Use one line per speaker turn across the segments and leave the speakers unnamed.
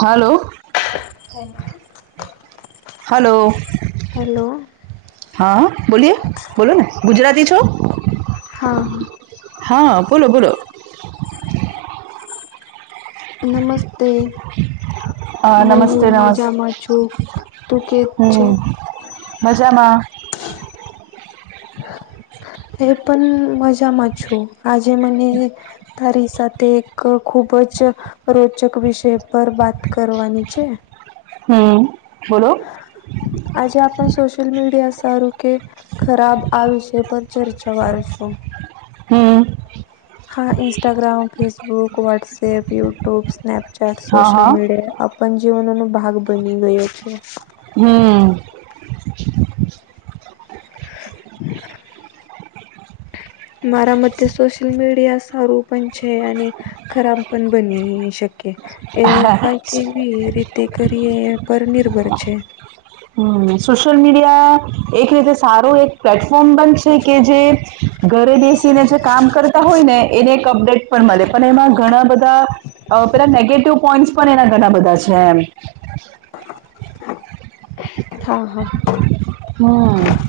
Hello.
Thank you
hello. હા બોલીએ, બોલો ને ગુજરાતી છો.
હા.
હા બોલો બોલો
નમસ્તે
અ
મં
નમસ્તે
હું
નમસ્તે
મજામાં છું તું કે છે
હમ મજામાં
એ પણ મજામાં છું આજે મને તારી સાથે તે એક ખૂબ જ રોચક વિષય પર વાત કરવાની છે
હમ બોલો
આજે આપણ સોશિલ મીડિયા સારું કે ખરાબ આ વિષય પર ચર્ચા વારશો
હમ
હા Instagram Facebook WhatsApp YouTube Snapchat
હા
સોશલ
હા
મીડિયા આપણ જીવનોનો ભાગ બની ગયો છે
હમ
હ મારા મતે સોશિલ મીડિયા સારુંપં છે અને ખરાબ પણ બની શકે એનો ઉપાય કેવી રીતે કરીએ પર નિર્ભર છે
હમ સોશિયલ મીડિયા એક રીતે સારું એક પ્લેટફોર્મ બન છે કે જે ઘરે બેસીને જે કામ કરતા હોય ને એને એક અપડેટ પણ મળે પણ એમાં ઘણા બધા પેલા નેગેટિવ પોઈન્ટસ પણ એના ઘણા બધા છે એમ
હા હા હ
હમ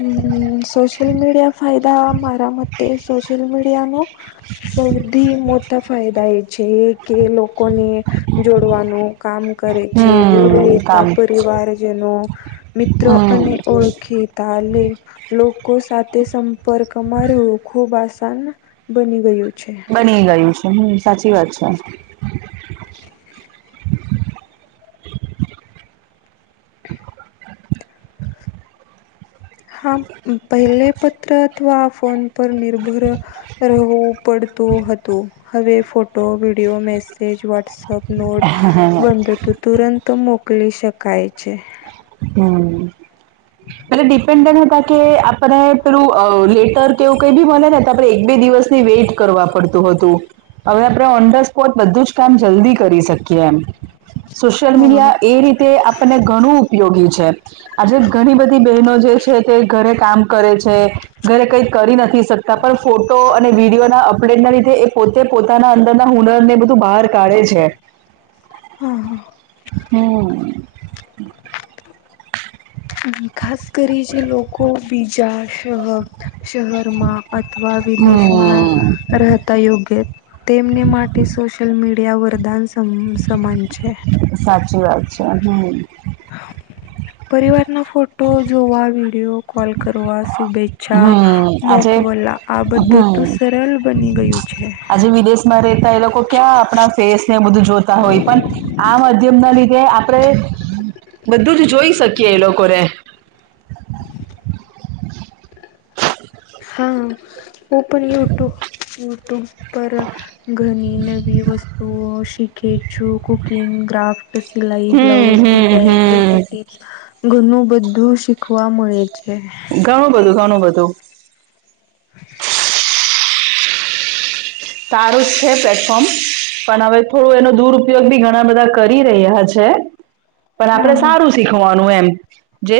હમ સોશિયલ મીડિયા ફાયદા મારા મતે સોશિયલ મીડિયા ન બૌી મોટા ફાયદા એ છે કે લોકોને જોડવાનું કામ કરે છે દૂર
હમ
રહેતા
કામ
પરિવારજનો મિત્રો
હમ
અને ઓળખી લોકો સાથે સંપર્કમાં રવું ખૂબ આસાન બની ગયું છે
બની ગયું છે હમ સાચી વાત છે
હા પહેલે પત્ર અથવા ફોન પર નિર્ભર રહેવું પડતું હતું હવે ફોટો વિડીિયો મેસેજ વોટ્સપ નોટ બંધતું તુરંત મોકલી શકાય છે
હમ એટલે ડિપેન્ડન્ટ હતા કે આપણે પેલું લેટર કેવું કઈ બી બોલે ને તો આપે એક બે દિવસ ની વેટ કરવા પડતું હતું હવે આપણે ઓન ધ સ્પોટ બધું જ કામ જલ્દી કરી શકીએ એમ સોશિયલ
હા
મીડિયા એ રીતે આપણને ઘણું ઉપયોગી છે આજે ઘણી બધી બનો જે છે તે ઘરે કામ કરે છે ઘરે કઈ કરી નથી શકતા પણ ફોટો અને વિડીિયો ના અપડેટના લીધે એ પોતે પોતાના અંદરના હુનર ને બધું બહાર કાઢે છે
હા હા
હમ
ખાસ કરી જે લોકો બીજા શર શહેરમાં અથવા વિદેશમાં
હમ
રહે યોગ્ય તેમને માટે સોશિયલ મીડિયા વરદાન સમાન છે
સાચી વાત છે હમ
પરિવારના ફોટો જોવા વિડિયો કોલ કરવા શુભેચ્છા
હમ આજે
મોકવલા આ બધું તો
હમ
સરળ બની ગયું છે
આજે વિદેશમાં રહેતા એ લોકો ક્યાં આપણા ફેસ ને બધું જોતા હોય પણ આ માધ્યમ ના લીધે આપણે બધું જ જોઈ શકીએ એ લોકોને
હા. ઓપન યુટુ યુટ્યુબ પર ઘણી નવી વસ્તુઓ શીખે છું કુકિંગ ક્રાફ્ટ સિલાઈ બ્લાઉઝ
હમ હમ
ડિઝઇન
હમ
બ્યુટી ટિપ્સ ઘણું બધું શીખવા મળે છે.
ઘણું બધું ઘણું બધું
હ
સારું જ છે, પ્લેટફોર્મ પણ હવે થોડું એનો દુરપયોગ બી ઘણા બધા કરી રહ્યા છે.
હ
પણ આપણે સારું શીખવાનું એમ જે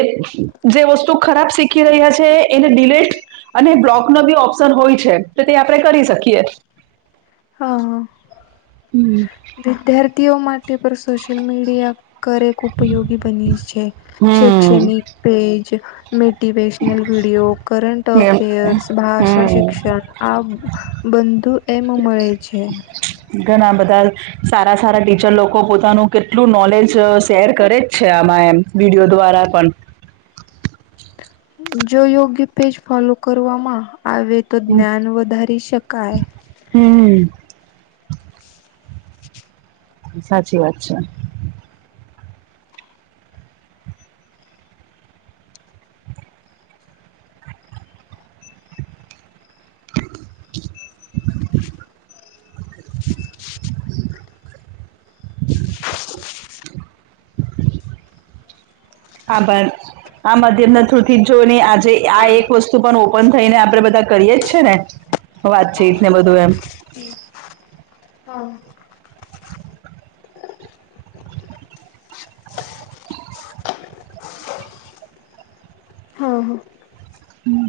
જે વસ્તુ ખરાબ શીખી રહ્યા છે, એને ડિલેટ અને બ્લોક ન બી ઓપ્શન હોય છે, તો તે આપણે કરી શકીએ
હા હા.
હમ.
વિદ્યાર્થીઓ માટે પણ સોશિયલ મીડિયા કરે ઉપયોગી બની છે,
હમ
શૈક્ષણિક પેજ મેટિવેેશનલ વિડીયો કરંન્ટ
એમ
અફેયર્સ ભાષા
હમ
શિક્ષણ આ બંધુ એમ મળે છે.
ઘણા બધા સારા સારા ટીચર લોકો પોતાનું કેટલું નોલેજ શેર કરે જ છે, આમાં એમ વિડિયો દ્વારા પણ
જો યોગ્ય પેજ ફોલો કરવામાં આવે તો જ્ઞાન વધારી શકાય
હમ. સાચી વાત છે.
[inaudible]
આબાર આ માધ્યમના થ્રુ થી જ જોઈ આજે આ એક વસ્તુ પણ ઓપન થઈને આપડે બધા કરીએ જ છે, ને વાત છે, એ ને બધું એમ
હમ. હા. હા હા.
હમ.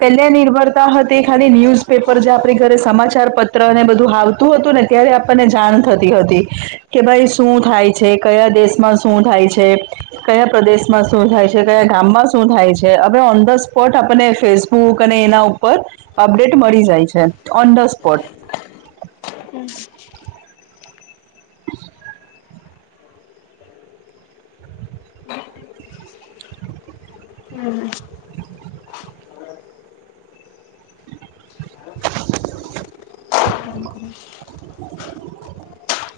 પેલે નિર્ભરતા હતી ખાલી ન્યુઝપેપર જે આપણી ઘરે સમાચાર પત્ર અને બધુંત તું હતું ને ત્યારે આપણને જાણ થતી હતી. કે ભાઈ શું થાય છે, કયા દેશમાં શું થાય છે. કયા પ્રદેશમાં શું થાય છે, કયા ગામમાં શું થાય છે, હવે ઓન ધ સ્પોટ આપને ફેસ બુક અને એના ઉપર અપડેટ મળી જાય છે, ઓન ધ સ્પોટ
હમ. હમ.
[inaudible]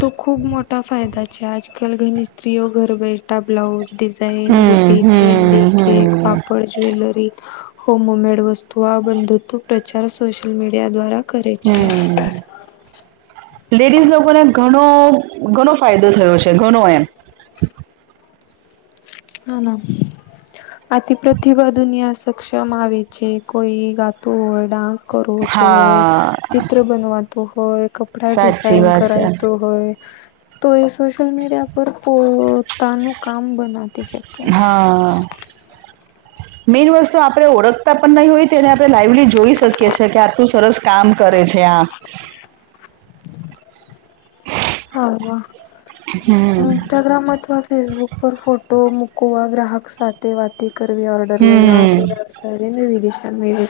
તો ખૂબ મોટા ફાયદા છે, આજકાલ ઘણી સ્ત્રીઓ ઘર બ બેઠા બ્લાઉઝ ઝઇન
હમ
બુટક મેહેંદી
હમ
કેક
હમ
પાપડ જ્વેલરી હોમમેડ વસ્તુ આ બંધુ પ્રચાર સોશિયલ મીડિયા દ્વારા કરે છે
હમ. લેડીઝ લોકોને ઘણો ઘણો ફાયદો થયો છે, ઘણો એમ
હ ના આતિ પ્રતિભા દુનિયા સક્ષમ આવે છે, કોઈ ગાતું હોય ડાન્સ કરવું તોું હોય
હા
ચિત્ર બનવાતું હોય કપડા
સાચી
ડિઝાઇન
વાત છે
કરાવતું હોય તો એ સોશિ્યયલ મીડિયા પર પોતાનું કામ બનાતી છે.
હા.
હ [unintelligible]
મેઈન વસ્તુ આપડે ઓળખતા પણ નહીં હોય તેને આપણે લાઈવલી જોઈ શકીએ એ કે આટું સરસ કામ કરે છે આ
[inaudible] હ
હમ
ઈન્સ્ટાગ્રામ અથવા ફેસબુક પર ફોટો મુકવા ગ્રાહક સાથે વાતી કરવી ઓર્ડર લેના તે
હમ
આપ નવી દિશા મે [unintelligible]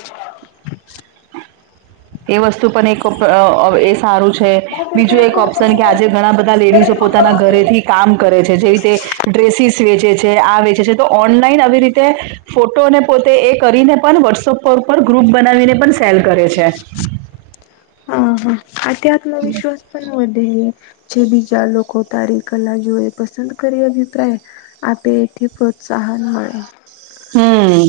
એ વસ્તુ પણ એક એ સારું છે. બીજું એક ઓપ્શન કે આજે ઘણા બધા લેડીસો પોતાના ઘરેથી કામ કરે છે જેવી રીતે ડ્રેસીસ વેચે છે આ વેચે છે તો ઓનલાઈન આવી રીતે ફોટો અને પોતે એ કરીને પણ વોટ્સઅપ પર ઉપર ગ્રુપ બનાવીને પણ સેર કરે છે.
હા હા આ તે આત્મવિશ્વાસ પણ વધે જે બીજા લોકો તારી કલા જોઈ પસંદ કરી અભિપ્રાય આપે એથી પ્રોત્સાહન મળે.
હમ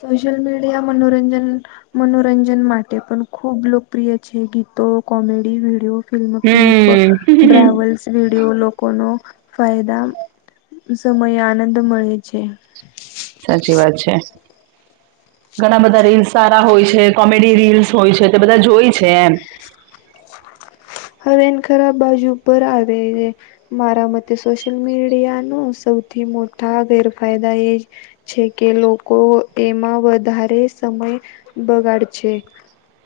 સોશિલ મીડિયા મનોરંજન મનોરંજન માટે પણ ખૂબ લોકપ્રિય છે ગીતો, કોમેડી, વિડીયો ફિલ્મ કલીપ
હમ
ડ્રવલ્સ [unintelligible] રેડિયો લોકોનો ફાયદા સમયે આનંદ મળે છે.
સાચી વાત છે. ઘણા બધા રીલ્સ સારા હોય છે કોમેડી રીલ્સ હોય છે તે બધા જોય છે એમ
હવે એને ખરાબ બાજુ પર આવે છે. મારા મતે સોશિયલ મીડિયા ન સૌથી મોટા ગેરફાયદા એ જ- છે કે લોકો એમાં વધારે સમય બગાડ છે.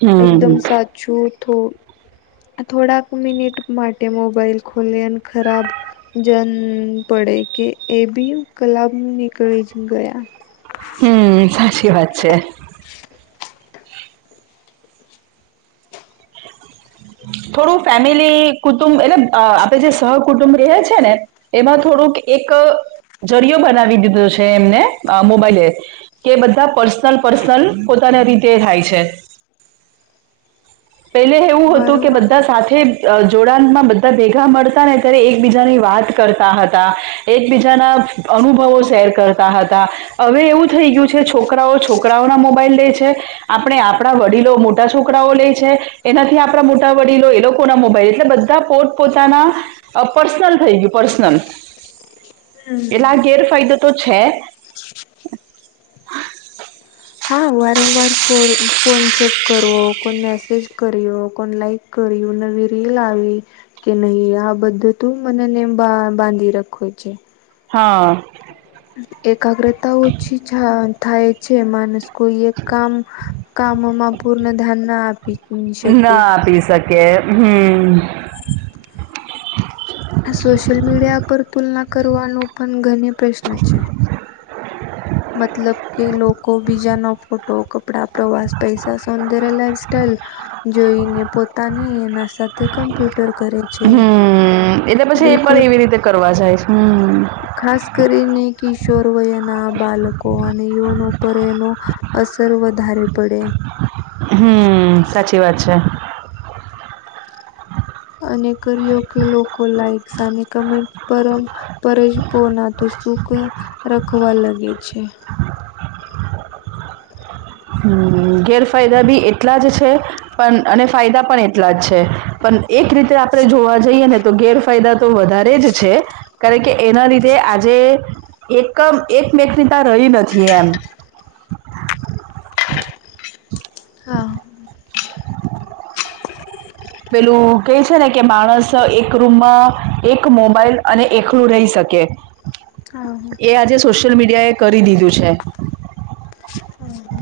હમ
એકદમ સાચું થોડાક મિનિટ માટે મોબાઈલ ખોલીએ અને ખરાબ જમ પડે કે એ બી કલાબ નીકળી જ ગયા- -
હમ સાશી વાત છે.. થોડું ફેમિલી કુટુંબ એટલે આપડે જે સહકુટુંબ રહે છે ને- - એમાં થોડુંક એક જરિયો બનાવી દીધો છે એમને મોબાઈલે- - કે બધા પર્સનલ પર્સનલ પોતાને રીતે થાય છે.
[inaudible]
પેલે એવું હતું- -
વારંવાર
સાથે જોડાણ માં બધા ભેગા મળતા ને ત્યારે એકબીજાની વાત કરતા હતા. એકબીજાના અનુભવો શેર કરતા હતા. હવે એવું થઈ ગયું છે છોકરાઓ છોકરાઓના મોબાઈલ લે છે. આપણે આપણા વડીલો મોટા છોકરાઓ લે છે એનાથી આપણા મોટા- - વડીલો એ લોકો ના મોબાઈલ એટલે બધા પોત પોતાના પર્સનલ થઈ ગયું પર્સનલ- -
[inaudible]
એટલે આ
હમ
ગેરફાયદો તો છે- -
હા વારંવાર ફો ફોન ચેક કરવો કોણ મેસેજ કર્યો કોણ લાઈક- - કરીઉ નવી રીલ આવી- - કે નહી આ બધું તું મનેને બા બાંધી રાખો છે.
હા.
એકાગ્રતા ઓછી થાય છે માણસ કોઈ એક કામ- - કામોમાં પૂર્ણ ધ્યાન ના આપી- -
ના આપી શકે હમ
આ સોશિયલ મીડિયા પર તુલના કરવાનો પણ ઘને પ્રશ્ન છે. મતલબ કે લોકો બીજાનો ફોટો, કપડા, પ્રવાસ, પૈસા, સૌંદર્ય, લાઈફ સાઈલ- - જોઈને પોતાને એના સાથે કમ્પ્યુટર કરે- - -
હમ એટલે પછી એ પણ એવી રીતે કરવા જાય હમ- -
ખાસ કરીને કિશોર વયના- - બાળકો અને યુવાનો પર એનો અસર વધારે પડે
હમ સાચી વાત છે.
અને કર્યો કે લોકો લાઈક્સ અને કમેન્ટ પર પરજ પોના તો સુખ રખવા લાગે છે.
હમ ગેરફાયદા બી એટલા જ છે. પણ અને ફાયદા પણ એટલા જ છે પણ એક રીતે આપણે જોવા જઈએ ને તો ગેરફાયદા તો વધારે જ છે. કારણ કે એના લીધે આજે એકમ એકમેકનીતા રહી નથી એમ
હા.
પેલું કઈ છે ને કે માણસ એક રૂમમાં એક મોબાઈલ અને એકલું રહી શકે.
હા.
એ આજે સોશિયલ મીડિયા એ કરી દીધું છે.
હમ્મ.